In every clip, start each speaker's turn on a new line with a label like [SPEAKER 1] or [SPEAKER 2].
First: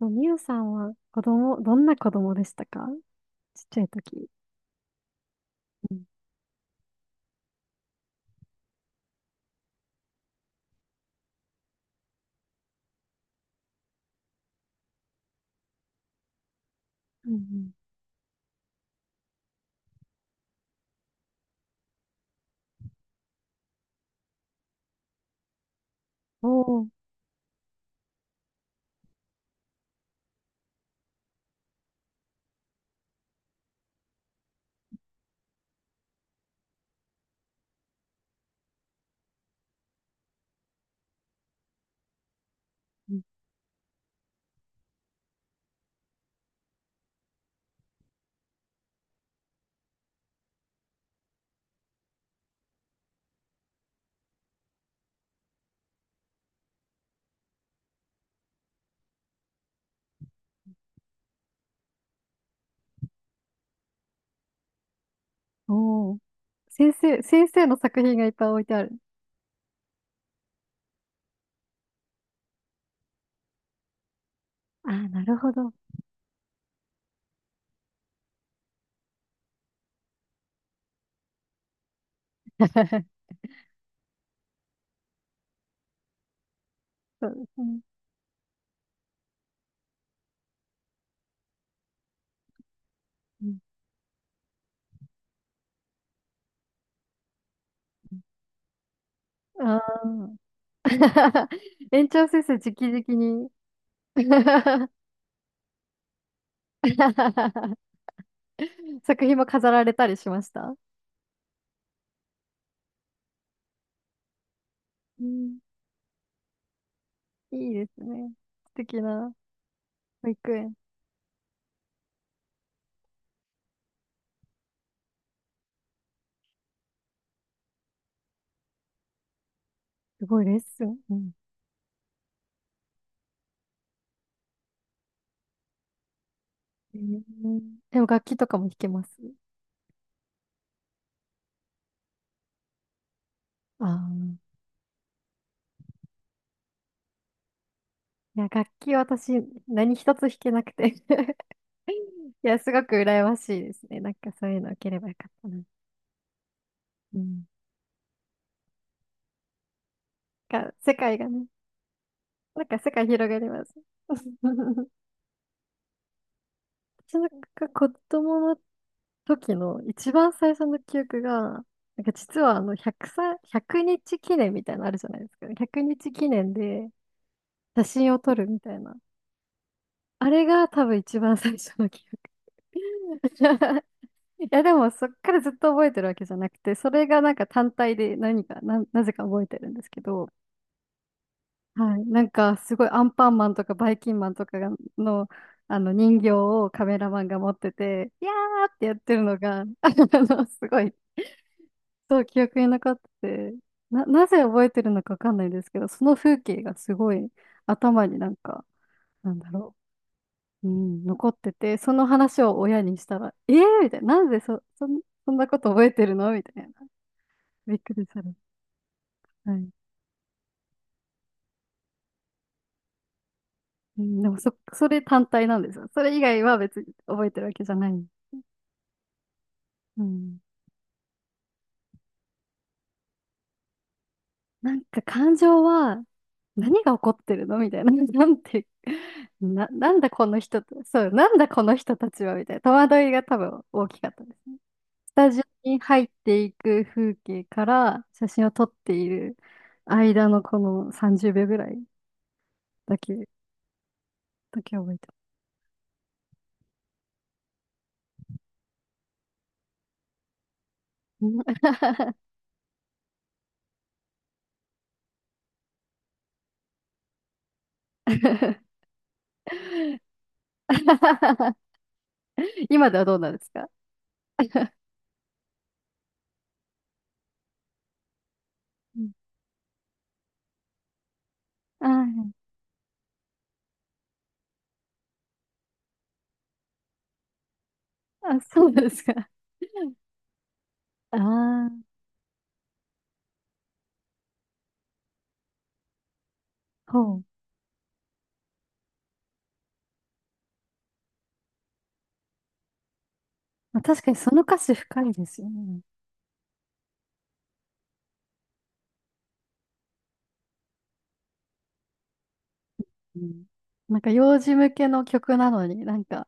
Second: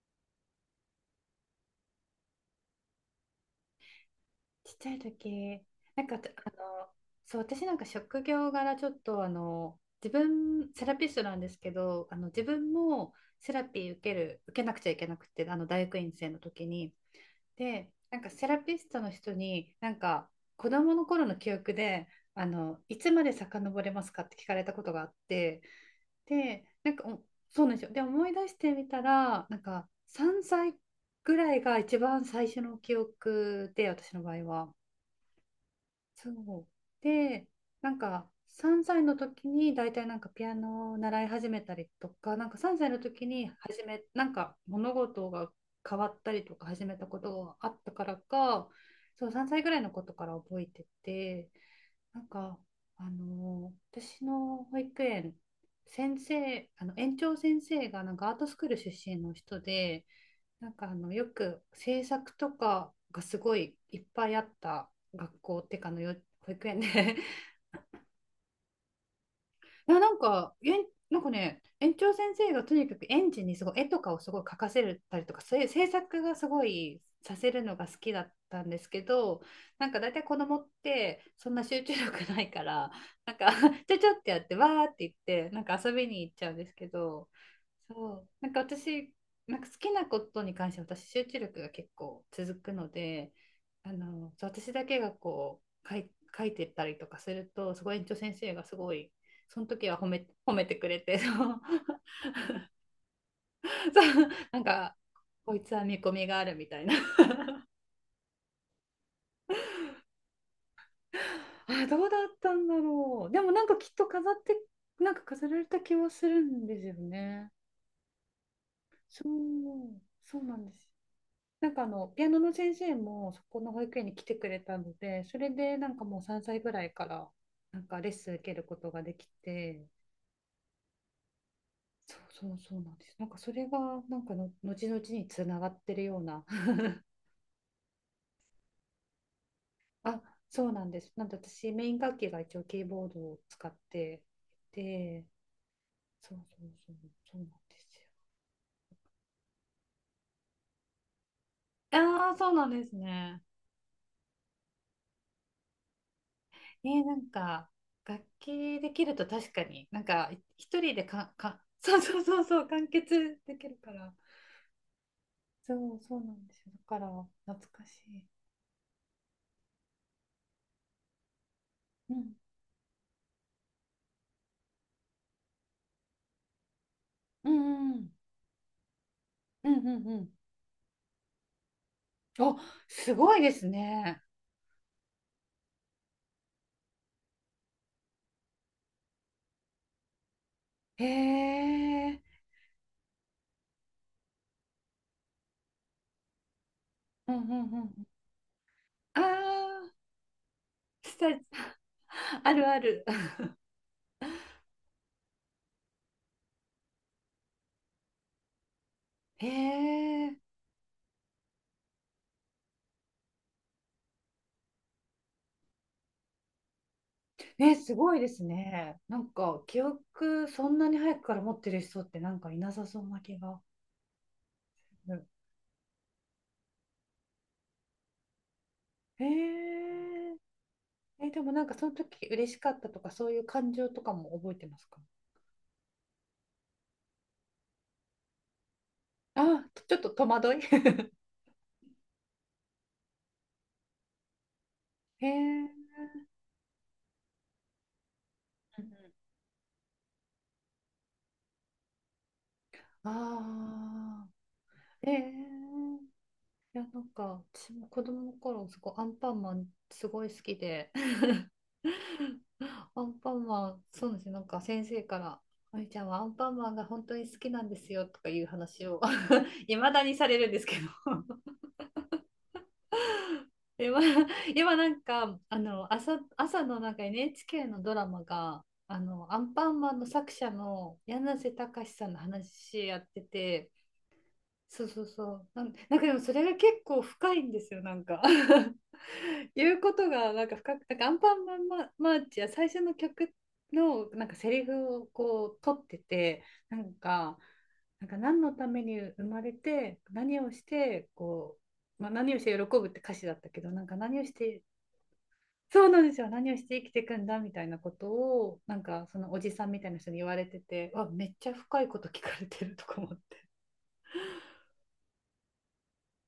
[SPEAKER 1] そうみゆさんは子供、どんな子供でしたか？ちっちゃい時。
[SPEAKER 2] ちっちゃい時、
[SPEAKER 1] うん。
[SPEAKER 2] なんかあの、そう、私なんか職業柄ちょっと自分、セラピストなんですけど、自分もセラピー受けなくちゃいけなくて、大学院生の時に。
[SPEAKER 1] うんう
[SPEAKER 2] で、なんかセラピストの人に、なんか子供の頃の記憶で、いつまで遡れますかって聞かれたことがあって、
[SPEAKER 1] ん。
[SPEAKER 2] で、
[SPEAKER 1] おー、
[SPEAKER 2] なんかそうなんですよ。で、思い出してみたら、なんか3歳ぐらいが一番最初の記憶で、私の場合は。そう。で、なんか3歳の時に大体なんかピアノを習い始めたりとか、なんか3歳の
[SPEAKER 1] うん
[SPEAKER 2] 時に始めなんか物事が変わったりとか始めたことがあったからか、そう、3歳ぐらいのことから覚えてて、なんか私の保育園先生、園長先生がなんかアートスクール出身の人で、なんかよく制作とかがすごいいっぱいあった学校ってかの
[SPEAKER 1] お
[SPEAKER 2] よ、
[SPEAKER 1] ー。
[SPEAKER 2] 保育園
[SPEAKER 1] 先
[SPEAKER 2] で。
[SPEAKER 1] 生、先生の作品がいっぱい置いてある。
[SPEAKER 2] いや、なんか、なんかね、園長先生がとにかく園児にすごい絵とかをすごい描か
[SPEAKER 1] あ
[SPEAKER 2] せ
[SPEAKER 1] あ、
[SPEAKER 2] た
[SPEAKER 1] な
[SPEAKER 2] りと
[SPEAKER 1] る
[SPEAKER 2] か、
[SPEAKER 1] ほ
[SPEAKER 2] そういう
[SPEAKER 1] ど。
[SPEAKER 2] 制作がすごいさせるのが好きだったんですけど、なんか大体子供ってそんな集中力ないから、なんか ちょちょってやって、わーって言って、なんか遊びに行っちゃうんですけ
[SPEAKER 1] そ
[SPEAKER 2] ど、
[SPEAKER 1] うですね。
[SPEAKER 2] そう、なんか私、なんか好きなことに関して私、集中力が結構続くので、
[SPEAKER 1] うん
[SPEAKER 2] そう、私だけがこう、書いてたりとかすると、すごい園長先生がすごい、その
[SPEAKER 1] あ
[SPEAKER 2] 時は
[SPEAKER 1] あ。
[SPEAKER 2] 褒めてくれて、そう。
[SPEAKER 1] 園 長先生、直々に
[SPEAKER 2] そう、なん か、こいつは見込みがあるみたいな。
[SPEAKER 1] 作品も飾られたりしました？
[SPEAKER 2] あ、どうだったんだろう。でもなんかきっと飾って、なんか
[SPEAKER 1] う
[SPEAKER 2] 飾
[SPEAKER 1] ん、
[SPEAKER 2] られた気はするんですよね。
[SPEAKER 1] いいですね。素敵
[SPEAKER 2] そ
[SPEAKER 1] な
[SPEAKER 2] う
[SPEAKER 1] 保
[SPEAKER 2] そう
[SPEAKER 1] 育
[SPEAKER 2] なんで
[SPEAKER 1] 園。
[SPEAKER 2] す。なんかピアノの先生もそこの保育園に来てくれたので、それでなんかもう3歳ぐらいからなんかレッスン受けることができて、
[SPEAKER 1] すごいレッスン。うん、
[SPEAKER 2] そうそうそうなんです。なんかそれがなんかの後々につながってるような。
[SPEAKER 1] うんでも楽器とかも弾けます？
[SPEAKER 2] あ、そうなんです。なんで私、メイン楽器が一応キーボードを使っ
[SPEAKER 1] あ
[SPEAKER 2] て
[SPEAKER 1] あ。
[SPEAKER 2] て、そうそうそう、そうなんですよ。
[SPEAKER 1] いや、楽器私、何一つ弾けなくて
[SPEAKER 2] ああ、
[SPEAKER 1] い
[SPEAKER 2] そう
[SPEAKER 1] や、
[SPEAKER 2] なん
[SPEAKER 1] すご
[SPEAKER 2] です
[SPEAKER 1] く羨ま
[SPEAKER 2] ね。
[SPEAKER 1] しいですね。なんかそういうの受ければよかったな。
[SPEAKER 2] な
[SPEAKER 1] う
[SPEAKER 2] ん
[SPEAKER 1] ん。
[SPEAKER 2] か、楽器できると確かに、なんか、
[SPEAKER 1] が、
[SPEAKER 2] 一
[SPEAKER 1] 世
[SPEAKER 2] 人で
[SPEAKER 1] 界がね、
[SPEAKER 2] そうそうそうそ
[SPEAKER 1] なん
[SPEAKER 2] う、
[SPEAKER 1] か
[SPEAKER 2] 完
[SPEAKER 1] 世界広が
[SPEAKER 2] 結
[SPEAKER 1] り
[SPEAKER 2] で
[SPEAKER 1] ま
[SPEAKER 2] き
[SPEAKER 1] す。
[SPEAKER 2] るから。そう、そうなんですよ。だから、
[SPEAKER 1] 私なんか
[SPEAKER 2] 懐か
[SPEAKER 1] 子
[SPEAKER 2] しい。
[SPEAKER 1] 供の時の一番最初の記憶が、なんか
[SPEAKER 2] うん、
[SPEAKER 1] 実はあの100歳、1日記念みたいなのあるじゃないですか。100日記念で
[SPEAKER 2] う
[SPEAKER 1] 写
[SPEAKER 2] ん、うん、
[SPEAKER 1] 真を撮るみたいな。
[SPEAKER 2] うん、うんうんうん。
[SPEAKER 1] あれが多分一番最初の記憶。
[SPEAKER 2] お、すごいです ね。
[SPEAKER 1] いやでもそっからずっと覚えてるわけじゃなくて、それがなんか単体で何か、なぜか覚えてるんですけど、
[SPEAKER 2] へ
[SPEAKER 1] はい。
[SPEAKER 2] え、
[SPEAKER 1] なんかすごいアンパンマンとかバイキンマンとかがの、あの人形をカメラマン
[SPEAKER 2] うん、
[SPEAKER 1] が
[SPEAKER 2] う
[SPEAKER 1] 持って
[SPEAKER 2] ん、うん。
[SPEAKER 1] て、いやーってやって
[SPEAKER 2] あ
[SPEAKER 1] るのが、あ
[SPEAKER 2] あ。
[SPEAKER 1] の、すごい、
[SPEAKER 2] さ
[SPEAKER 1] そう記
[SPEAKER 2] あ
[SPEAKER 1] 憶に
[SPEAKER 2] るあ
[SPEAKER 1] 残っ
[SPEAKER 2] る。
[SPEAKER 1] てて、なぜ覚えてるのかわかんないですけど、その風景がすごい頭になんか、なん
[SPEAKER 2] へ
[SPEAKER 1] だろ
[SPEAKER 2] え、
[SPEAKER 1] う、うん、残ってて、その話を親にしたら、えーみたいな、なんでそ、そんなこと覚えてるのみたいな。
[SPEAKER 2] え、
[SPEAKER 1] びっく
[SPEAKER 2] す
[SPEAKER 1] り
[SPEAKER 2] ご
[SPEAKER 1] す
[SPEAKER 2] いで
[SPEAKER 1] る。
[SPEAKER 2] すね。なん
[SPEAKER 1] は
[SPEAKER 2] か
[SPEAKER 1] い。
[SPEAKER 2] 記憶そんなに早くから持ってる人ってなんかいなさそうな気が。
[SPEAKER 1] うん、でもそれ
[SPEAKER 2] う
[SPEAKER 1] 単
[SPEAKER 2] ん。
[SPEAKER 1] 体なんですよ。それ以外は別に覚えてるわけじゃない。
[SPEAKER 2] へ
[SPEAKER 1] う
[SPEAKER 2] え、
[SPEAKER 1] ん。
[SPEAKER 2] え、でもなんかその時嬉しかったとかそういう感情とかも覚えて
[SPEAKER 1] な
[SPEAKER 2] ま
[SPEAKER 1] ん
[SPEAKER 2] すか？
[SPEAKER 1] か感情は何が起こってるのみたいな。なんて、
[SPEAKER 2] あ、
[SPEAKER 1] な
[SPEAKER 2] ちょ
[SPEAKER 1] ん
[SPEAKER 2] っと
[SPEAKER 1] だこ
[SPEAKER 2] 戸
[SPEAKER 1] の
[SPEAKER 2] 惑い。
[SPEAKER 1] 人と、そう、なんだこの人たちはみたいな。戸惑いが多分大きかったですね。ス
[SPEAKER 2] へ
[SPEAKER 1] タジオ
[SPEAKER 2] え、う
[SPEAKER 1] に
[SPEAKER 2] ん
[SPEAKER 1] 入っていく風景から写真を撮っ
[SPEAKER 2] うん、
[SPEAKER 1] ている間のこの30秒ぐらいだけ、
[SPEAKER 2] ああ
[SPEAKER 1] だけ覚えて
[SPEAKER 2] ー、へ
[SPEAKER 1] ま
[SPEAKER 2] え。
[SPEAKER 1] す。
[SPEAKER 2] いや、なんか、私も子供の頃、すごいアンパンマンすごい好きで、アンパンマン、そうなんですよ、なんか先生から、あゆちゃんはアンパンマンが本当に好きなんですよとかいう話を いまだに されるんですけど。
[SPEAKER 1] 今ではどうなんです か？
[SPEAKER 2] 今、今なんか、朝のなんか NHK のドラマが、
[SPEAKER 1] うん
[SPEAKER 2] アンパンマンの作者の柳瀬
[SPEAKER 1] あ
[SPEAKER 2] 隆さんの
[SPEAKER 1] ー
[SPEAKER 2] 話やってて、そうそうそう。なんかでもそれが結構深いんですよ、なんか。
[SPEAKER 1] あ、そう ですか。
[SPEAKER 2] 言うこ とがなんか深く、なんかア
[SPEAKER 1] あ
[SPEAKER 2] ンパンマン
[SPEAKER 1] あ、
[SPEAKER 2] ママーチや最初の曲のなんかセリフをこう取ってて、なん
[SPEAKER 1] ほう。
[SPEAKER 2] か、なんか何のために生まれて、何をして、こう、まあ、何をして喜ぶって歌詞だったけど、
[SPEAKER 1] まあ
[SPEAKER 2] なんか
[SPEAKER 1] 確かに
[SPEAKER 2] 何をし
[SPEAKER 1] その歌
[SPEAKER 2] て、
[SPEAKER 1] 詞深いですよね。
[SPEAKER 2] そうなんですよ、何をして生きていくんだみたいなことを、なんかそのおじさんみたいな人に言われてて、わめっちゃ深いこと聞かれてるとか思っ
[SPEAKER 1] う
[SPEAKER 2] て。
[SPEAKER 1] ん。なんか幼児向けの曲なのになんか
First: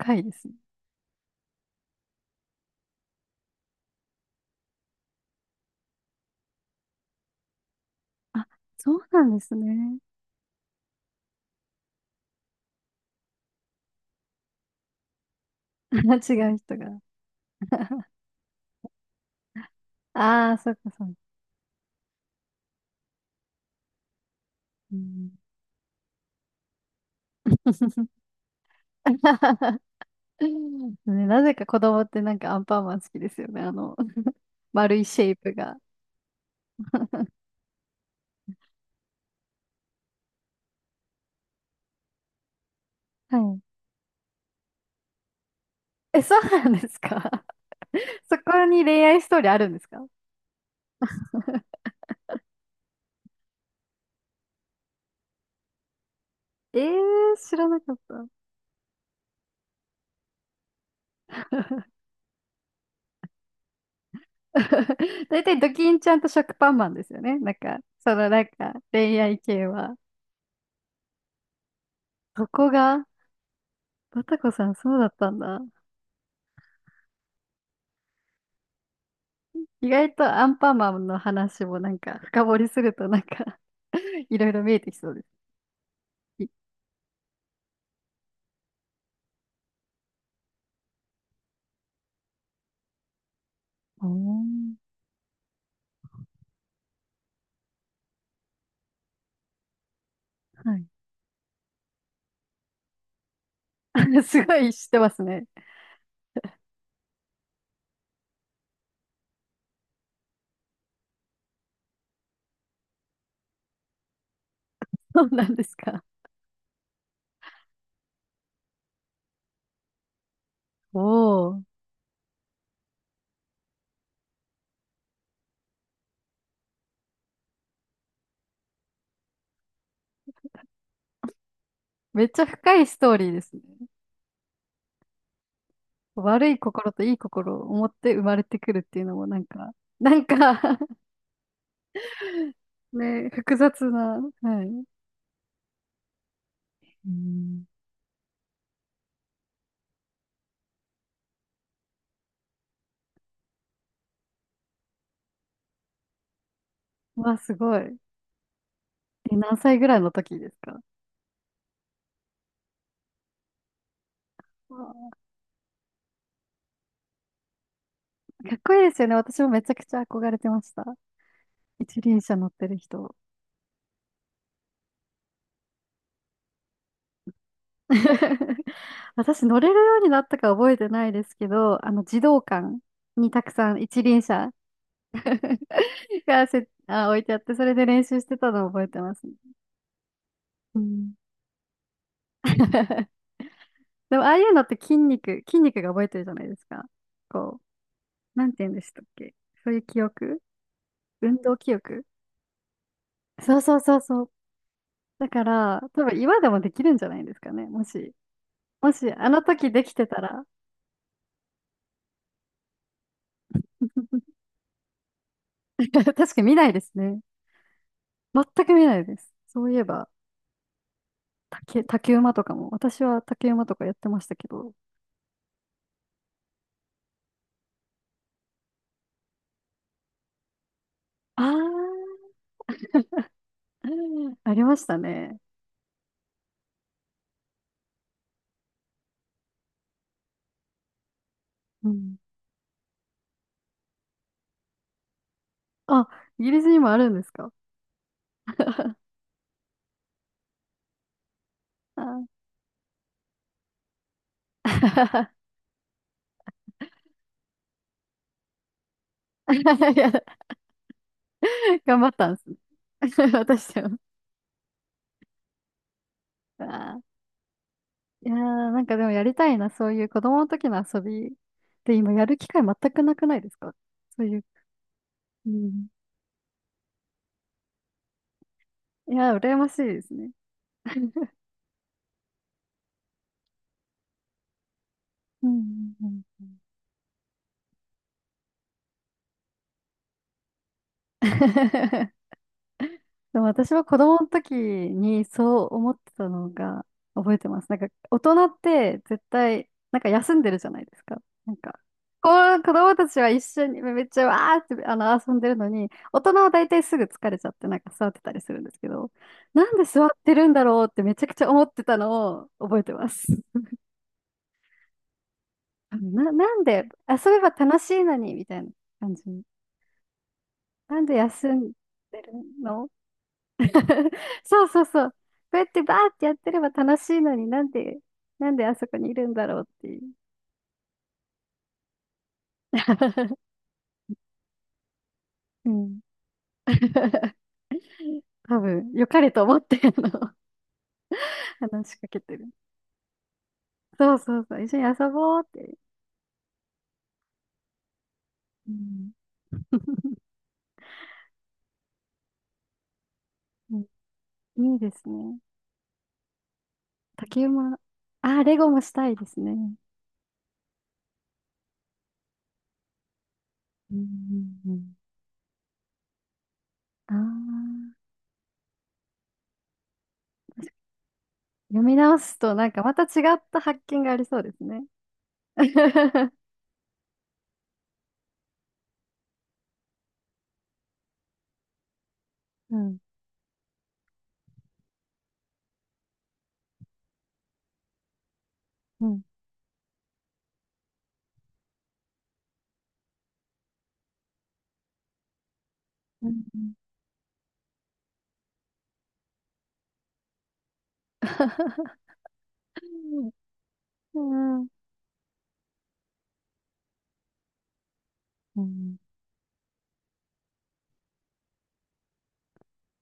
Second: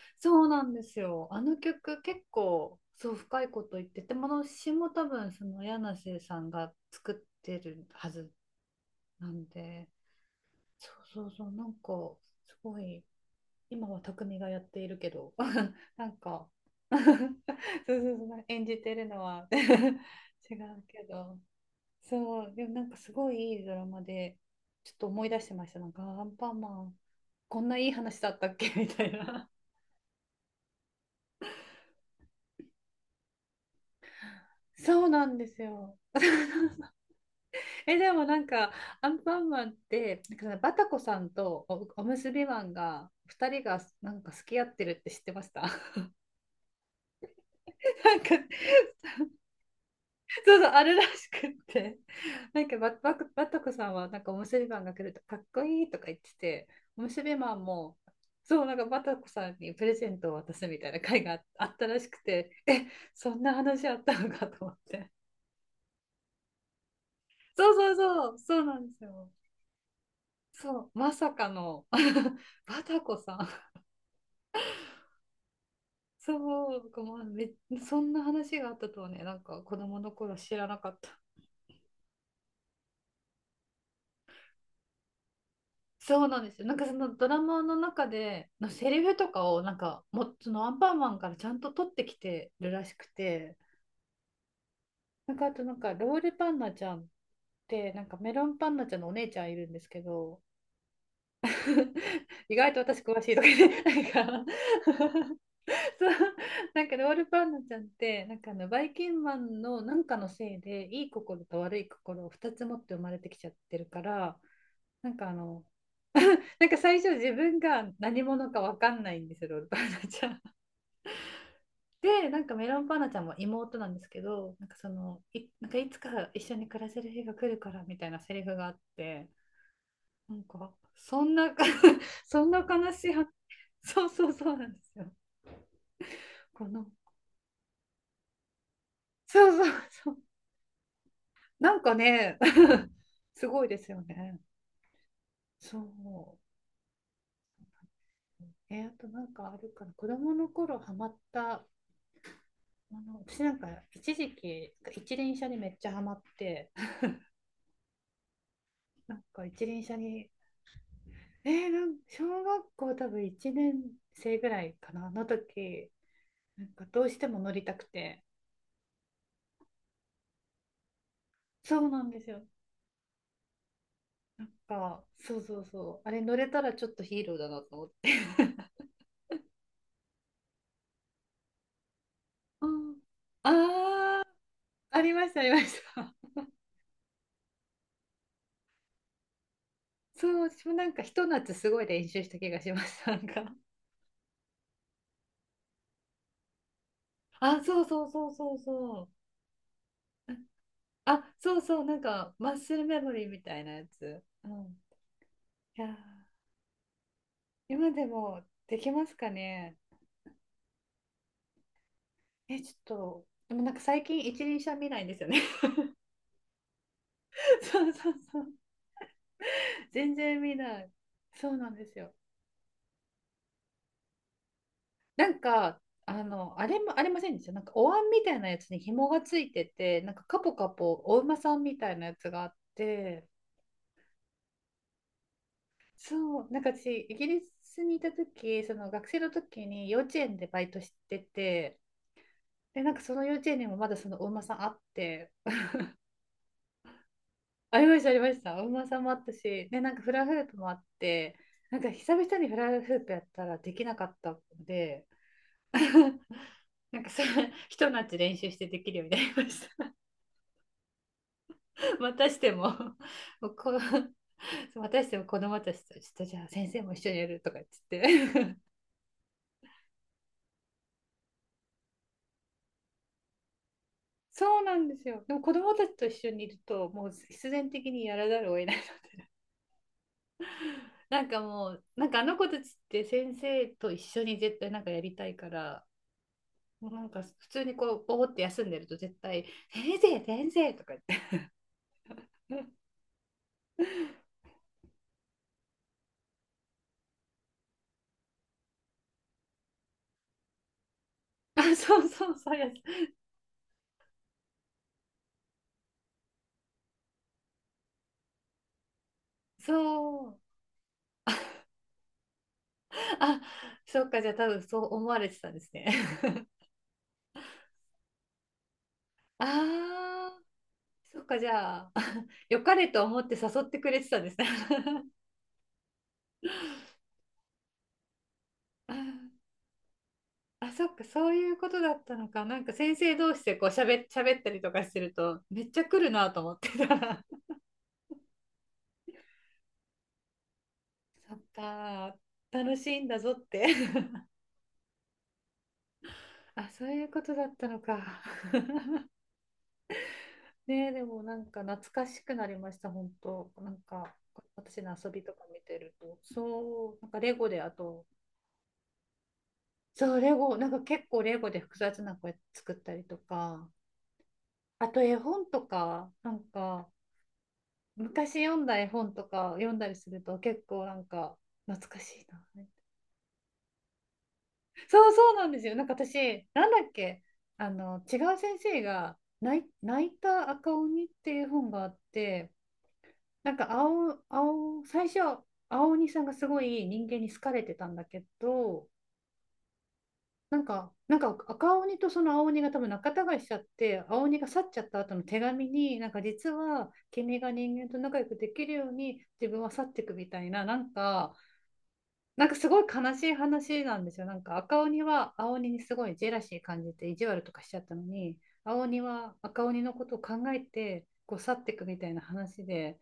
[SPEAKER 1] 深いで
[SPEAKER 2] そ
[SPEAKER 1] す
[SPEAKER 2] う
[SPEAKER 1] ね。
[SPEAKER 2] なんですよ。あの曲結構そう深いこと言ってて、もの詞も多分その柳瀬さんが作ってるはず
[SPEAKER 1] あ、そうな
[SPEAKER 2] な
[SPEAKER 1] んで
[SPEAKER 2] ん
[SPEAKER 1] す
[SPEAKER 2] で、
[SPEAKER 1] ね。
[SPEAKER 2] そうそうそう、なんかすごい、今は匠がやっているけど、なん
[SPEAKER 1] 違
[SPEAKER 2] か。
[SPEAKER 1] う人
[SPEAKER 2] そ
[SPEAKER 1] が。
[SPEAKER 2] うそうそう、演じてるのは
[SPEAKER 1] あ
[SPEAKER 2] 違
[SPEAKER 1] あ、そっ
[SPEAKER 2] う
[SPEAKER 1] か
[SPEAKER 2] け
[SPEAKER 1] そっか。
[SPEAKER 2] ど、そう、でもなんかすごいいいドラマで、ちょ
[SPEAKER 1] う
[SPEAKER 2] っと思い
[SPEAKER 1] ん
[SPEAKER 2] 出してました。なんかアンパンマン、こんないい話だったっけ みたいな。
[SPEAKER 1] ね、なぜか子供ってなんかアンパンマン好きですよね。あの、丸い
[SPEAKER 2] そう
[SPEAKER 1] シ
[SPEAKER 2] な
[SPEAKER 1] ェイ
[SPEAKER 2] んで
[SPEAKER 1] プ
[SPEAKER 2] す
[SPEAKER 1] が。
[SPEAKER 2] よ。え、でもなんか、アンパンマンって、なんかバタコさんとおむすびマンが、
[SPEAKER 1] は
[SPEAKER 2] 二
[SPEAKER 1] い。
[SPEAKER 2] 人がなんか好き合ってるって知ってました？
[SPEAKER 1] え、そうなんですか？
[SPEAKER 2] なん か、
[SPEAKER 1] そこに恋愛ストーリーあるんですか？
[SPEAKER 2] そうそう、あるらしくっ て。なんかバタコさんは、なんかおむすびマンが来ると、かっこいいとか言ってて、
[SPEAKER 1] え
[SPEAKER 2] おむすび
[SPEAKER 1] ー、
[SPEAKER 2] マ
[SPEAKER 1] 知
[SPEAKER 2] ン
[SPEAKER 1] らなか
[SPEAKER 2] も、
[SPEAKER 1] った。
[SPEAKER 2] そう、なんかバタコさんにプレゼントを渡すみたいな会がああったらしくて、え、そんな話あったのかと思って。
[SPEAKER 1] 大体ドキンちゃんと食パンマンですよね。なん
[SPEAKER 2] そう
[SPEAKER 1] か、
[SPEAKER 2] そう
[SPEAKER 1] その
[SPEAKER 2] そう、
[SPEAKER 1] なん
[SPEAKER 2] そう
[SPEAKER 1] か
[SPEAKER 2] なんです
[SPEAKER 1] 恋
[SPEAKER 2] よ。
[SPEAKER 1] 愛系は。
[SPEAKER 2] そう、まさかの
[SPEAKER 1] そこ
[SPEAKER 2] バタ
[SPEAKER 1] が、
[SPEAKER 2] コさん。
[SPEAKER 1] バタコさんそうだったんだ。
[SPEAKER 2] そう、まあ、そんな話があったとはね、なんか子
[SPEAKER 1] 意
[SPEAKER 2] 供の
[SPEAKER 1] 外と
[SPEAKER 2] 頃
[SPEAKER 1] ア
[SPEAKER 2] 知
[SPEAKER 1] ン
[SPEAKER 2] ら
[SPEAKER 1] パ
[SPEAKER 2] な
[SPEAKER 1] ンマ
[SPEAKER 2] かっ
[SPEAKER 1] ンの
[SPEAKER 2] た。
[SPEAKER 1] 話もなんか深掘りするとなんか いろいろ見えてきそうです。
[SPEAKER 2] そうなん
[SPEAKER 1] い
[SPEAKER 2] ですよ。なんかそのドラマの中でのセリフとかをなんかもそのアンパンマンからちゃんと取ってきてるらしくて、
[SPEAKER 1] おー
[SPEAKER 2] なんかあと、なんかロールパンナちゃんってなんかメロンパンナちゃんのお姉ちゃんいるんですけど、
[SPEAKER 1] は
[SPEAKER 2] 意外と私詳しいとかね、
[SPEAKER 1] い。
[SPEAKER 2] なん
[SPEAKER 1] す
[SPEAKER 2] か
[SPEAKER 1] ごい知ってますね。
[SPEAKER 2] そう。 なんかロールパンナちゃんってなんかバイキンマンのなんかのせいで、いい心と悪い心を二つ持って生まれてきちゃってるから、なん
[SPEAKER 1] そう
[SPEAKER 2] か
[SPEAKER 1] なんですか。
[SPEAKER 2] なんか最初自分が何者か分かんないんですよ、オールパンナちゃん。
[SPEAKER 1] おお、
[SPEAKER 2] で、なんかメロンパンナちゃんも妹なんですけど、なんかそのなんかいつか一緒に暮らせる日が来るからみたいなセリフがあって、なんかそんな。
[SPEAKER 1] め っち
[SPEAKER 2] そ
[SPEAKER 1] ゃ
[SPEAKER 2] んな
[SPEAKER 1] 深い
[SPEAKER 2] 悲
[SPEAKER 1] ス
[SPEAKER 2] しい
[SPEAKER 1] トーリ
[SPEAKER 2] は。
[SPEAKER 1] ーですね。
[SPEAKER 2] そうそうそうなんですよ。
[SPEAKER 1] 悪い
[SPEAKER 2] この。
[SPEAKER 1] 心といい心を持って生まれてくるっていうのもなん
[SPEAKER 2] そうそ
[SPEAKER 1] か、
[SPEAKER 2] う
[SPEAKER 1] な
[SPEAKER 2] そう、
[SPEAKER 1] んか
[SPEAKER 2] なんかね。
[SPEAKER 1] ね、
[SPEAKER 2] す
[SPEAKER 1] 複
[SPEAKER 2] ごいで
[SPEAKER 1] 雑
[SPEAKER 2] すよ
[SPEAKER 1] な、
[SPEAKER 2] ね。
[SPEAKER 1] はい。
[SPEAKER 2] そう。
[SPEAKER 1] うん
[SPEAKER 2] え、あとなんかあるかな。子供の頃ハマったもの、私なんか一時期一輪車にめっちゃハマって、
[SPEAKER 1] わあ、すごい。
[SPEAKER 2] なん
[SPEAKER 1] え、
[SPEAKER 2] か
[SPEAKER 1] 何
[SPEAKER 2] 一
[SPEAKER 1] 歳
[SPEAKER 2] 輪
[SPEAKER 1] ぐら
[SPEAKER 2] 車
[SPEAKER 1] いの
[SPEAKER 2] に。
[SPEAKER 1] 時ですか？
[SPEAKER 2] えーなん小学校多分1年生ぐらいかな、
[SPEAKER 1] わ
[SPEAKER 2] の時、なんかどうしても乗りたくて。
[SPEAKER 1] あかっこいいですよね。私もめちゃくちゃ憧れてました。
[SPEAKER 2] そう
[SPEAKER 1] 一
[SPEAKER 2] なんで
[SPEAKER 1] 輪
[SPEAKER 2] す
[SPEAKER 1] 車
[SPEAKER 2] よ。
[SPEAKER 1] 乗ってる人。
[SPEAKER 2] なんか、そうそうそう。あれ乗れたらちょっとヒーローだなと思って。
[SPEAKER 1] 私乗れるようになったか覚えてないですけど、あの、児童
[SPEAKER 2] う
[SPEAKER 1] 館
[SPEAKER 2] ん、
[SPEAKER 1] にたくさん一輪
[SPEAKER 2] ああ、
[SPEAKER 1] 車
[SPEAKER 2] ありました、ありまし た。
[SPEAKER 1] がせ、あ、置いてあって、それで練習してたのを覚えてますね。
[SPEAKER 2] そう、私も
[SPEAKER 1] う
[SPEAKER 2] なんかひ
[SPEAKER 1] ん
[SPEAKER 2] と夏すごい練習した気がします。なんか、
[SPEAKER 1] でも、ああいうのって筋肉が覚えてるじゃないですか。こ
[SPEAKER 2] あ、そうそうそう
[SPEAKER 1] う、なん
[SPEAKER 2] そ
[SPEAKER 1] て
[SPEAKER 2] う
[SPEAKER 1] 言うんでした
[SPEAKER 2] そ
[SPEAKER 1] っ
[SPEAKER 2] う。
[SPEAKER 1] け？そういう記憶、
[SPEAKER 2] あ、
[SPEAKER 1] 運動
[SPEAKER 2] そう
[SPEAKER 1] 記
[SPEAKER 2] そう、なん
[SPEAKER 1] 憶。
[SPEAKER 2] かマッスルメモリーみた
[SPEAKER 1] そう
[SPEAKER 2] いな
[SPEAKER 1] そう
[SPEAKER 2] や
[SPEAKER 1] そうそ
[SPEAKER 2] つ。
[SPEAKER 1] う。
[SPEAKER 2] うん。
[SPEAKER 1] だから、
[SPEAKER 2] いやー、
[SPEAKER 1] 多分今でもできるんじゃないですかね。も
[SPEAKER 2] 今で
[SPEAKER 1] し、
[SPEAKER 2] もでき
[SPEAKER 1] も
[SPEAKER 2] ま
[SPEAKER 1] し、
[SPEAKER 2] す
[SPEAKER 1] あ
[SPEAKER 2] か
[SPEAKER 1] の時
[SPEAKER 2] ね？
[SPEAKER 1] できてたら。
[SPEAKER 2] え、ちょっと、でもなんか最近一 輪車見ないんですよね。
[SPEAKER 1] 確かに見ないですね。
[SPEAKER 2] そうそうそう。
[SPEAKER 1] 全く見ないです。そういえば、
[SPEAKER 2] 全然見ない。そうなんですよ。
[SPEAKER 1] 竹馬とかも、私は竹馬とかやってましたけど。
[SPEAKER 2] なんか、あれも、ありませんでした。なんかお椀みたいなやつに紐がついてて、なんかカポカポお馬
[SPEAKER 1] あ
[SPEAKER 2] さんみたいなや
[SPEAKER 1] あ、
[SPEAKER 2] つがあって、
[SPEAKER 1] うんありましたね。
[SPEAKER 2] そう、なんか私、イギリスにいた時、その学生の時に幼稚園でバイトしてて、
[SPEAKER 1] うん。
[SPEAKER 2] で、なんかその幼稚園にもまだそのお馬さんあって、
[SPEAKER 1] あ、イギリスにもあるんですか？
[SPEAKER 2] ありました、ありました。お馬
[SPEAKER 1] あ
[SPEAKER 2] さんもあったし、で、なんかフラフープもあって、なんか久
[SPEAKER 1] ー
[SPEAKER 2] 々にフラフープやったらできなかったので、なんかそれ、ひと夏練習してできるようになりました。
[SPEAKER 1] いや、頑 張っ
[SPEAKER 2] ま
[SPEAKER 1] た
[SPEAKER 2] た
[SPEAKER 1] ん
[SPEAKER 2] し
[SPEAKER 1] です
[SPEAKER 2] て
[SPEAKER 1] ね。
[SPEAKER 2] も、もうこ、
[SPEAKER 1] 私は。
[SPEAKER 2] またしても子供たちと、ちょっとじゃあ
[SPEAKER 1] あ
[SPEAKER 2] 先生も
[SPEAKER 1] ー
[SPEAKER 2] 一緒にやるとか言っ
[SPEAKER 1] いや
[SPEAKER 2] て。
[SPEAKER 1] ー、なんかでもやりたいな、そういう子供の時の遊び。で、今やる機会全くなくないですか？そういう。
[SPEAKER 2] そうなんですよ。でも
[SPEAKER 1] う
[SPEAKER 2] 子供
[SPEAKER 1] ん
[SPEAKER 2] たちと一緒にいると、もう必然的にやらざるを得ない。
[SPEAKER 1] い や、羨ましいですね。うん
[SPEAKER 2] なんかもう、なんかあの子たちって先生と一緒に絶対なんかやりたい
[SPEAKER 1] う
[SPEAKER 2] から、
[SPEAKER 1] んうん
[SPEAKER 2] もうなんか普通にこう、ぼーって休んでると絶対、先生、先生とか言って。
[SPEAKER 1] でも私は子供の時にそう思ってたのが覚えてます。なんか大人って絶対なんか休んでるじゃないですか。なん
[SPEAKER 2] あ、
[SPEAKER 1] か
[SPEAKER 2] そう
[SPEAKER 1] こ
[SPEAKER 2] そうそう
[SPEAKER 1] う
[SPEAKER 2] や、
[SPEAKER 1] 子供たちは一緒にめっちゃわーってあの遊んでるのに大人は大体すぐ疲れちゃってなんか座ってたりするんですけどなんで座っ
[SPEAKER 2] そ
[SPEAKER 1] て
[SPEAKER 2] う。
[SPEAKER 1] るんだろうってめちゃくちゃ思ってたのを覚えてます。
[SPEAKER 2] あ、そっか、じゃあ多分そう思われてたんですね。
[SPEAKER 1] なん で遊べば楽しいのにみたいな感じ。
[SPEAKER 2] ああ、
[SPEAKER 1] なんで
[SPEAKER 2] そっか、じ
[SPEAKER 1] 休ん
[SPEAKER 2] ゃあ、
[SPEAKER 1] で る
[SPEAKER 2] 良かれ
[SPEAKER 1] の？
[SPEAKER 2] と思って誘ってくれて たんですね。
[SPEAKER 1] そうそうそう。こうやってバーってやってれば楽しいのになんで、なんであそ
[SPEAKER 2] あー
[SPEAKER 1] こにいるんだろうっていう。
[SPEAKER 2] あ、そっか、そういうことだったのか。なんか先生同 士でこう喋ったりとかしてると、め
[SPEAKER 1] う
[SPEAKER 2] っちゃ
[SPEAKER 1] ん。
[SPEAKER 2] 来るなと思ってた。
[SPEAKER 1] 多分、良かれと思って、あの、
[SPEAKER 2] そっ
[SPEAKER 1] 話しか
[SPEAKER 2] か、
[SPEAKER 1] けてる。
[SPEAKER 2] 楽しいんだぞって。
[SPEAKER 1] そう そうそう。一緒に遊ぼうって。
[SPEAKER 2] あ、そういうことだったのか。
[SPEAKER 1] う ん。
[SPEAKER 2] ねえ、でもなんか懐かしくなりました、本当。な
[SPEAKER 1] う
[SPEAKER 2] ん
[SPEAKER 1] ん
[SPEAKER 2] か
[SPEAKER 1] いい
[SPEAKER 2] 私
[SPEAKER 1] で
[SPEAKER 2] の
[SPEAKER 1] す
[SPEAKER 2] 遊びと
[SPEAKER 1] ね。
[SPEAKER 2] か見てると、そう、なんかレ
[SPEAKER 1] 竹
[SPEAKER 2] ゴで、あ
[SPEAKER 1] 馬。
[SPEAKER 2] と、
[SPEAKER 1] あレゴもしたいですね。
[SPEAKER 2] そう、レゴ、なんか結構レゴで複雑な声作ったりとか、
[SPEAKER 1] うんうんう
[SPEAKER 2] あ
[SPEAKER 1] ん。
[SPEAKER 2] と絵本とか、なんか
[SPEAKER 1] ああ、
[SPEAKER 2] 昔読んだ絵本とか読んだりすると結構なんか
[SPEAKER 1] 読
[SPEAKER 2] 懐
[SPEAKER 1] み
[SPEAKER 2] か
[SPEAKER 1] 直
[SPEAKER 2] しい
[SPEAKER 1] すと
[SPEAKER 2] な。
[SPEAKER 1] なんかまた違った発見がありそうですね。
[SPEAKER 2] そうそうなんですよ。なんか 私、なんだっけ、違う先生が泣いた赤鬼っていう本があって、
[SPEAKER 1] うん。
[SPEAKER 2] なんか最初、青鬼さんがすごい人間に好かれてたんだけど、
[SPEAKER 1] うん。
[SPEAKER 2] なんか、なんか赤鬼とその青鬼が多分仲違いしちゃって、青鬼が去っちゃった後の手紙に、なんか
[SPEAKER 1] うん
[SPEAKER 2] 実
[SPEAKER 1] うん
[SPEAKER 2] は君が人間と仲良くできるように自分は去っていくみたいな、なんか、なんかすごい悲しい話なんで
[SPEAKER 1] う
[SPEAKER 2] すよ。なんか
[SPEAKER 1] ん、
[SPEAKER 2] 赤鬼は青鬼にすごいジェラシー感じて意地悪とかしちゃったのに、
[SPEAKER 1] う
[SPEAKER 2] 青
[SPEAKER 1] ん
[SPEAKER 2] 鬼は赤鬼のことを考えてこう去っていくみたいな話で、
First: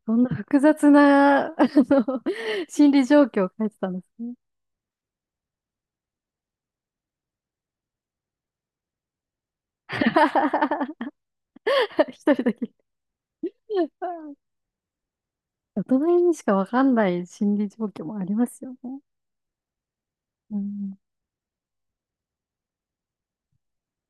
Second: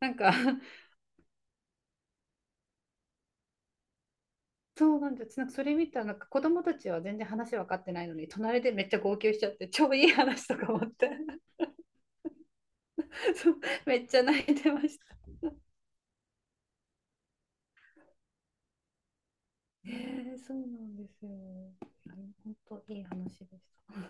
[SPEAKER 2] なん
[SPEAKER 1] そんな
[SPEAKER 2] か。
[SPEAKER 1] 複 雑な、あの、心理状況を書いてたんですね。
[SPEAKER 2] そうなんです。なんかそれ見たらなんか子供たちは全然話分かってないのに、隣でめっちゃ号泣しちゃって、超いい話とか思っ て。
[SPEAKER 1] 一人だけ。
[SPEAKER 2] そう、めっちゃ泣いてました。
[SPEAKER 1] 大人にしかわかんない心理状況もありますよね。
[SPEAKER 2] えそ
[SPEAKER 1] う
[SPEAKER 2] うなん
[SPEAKER 1] ん
[SPEAKER 2] ですよ。本当いい話でした。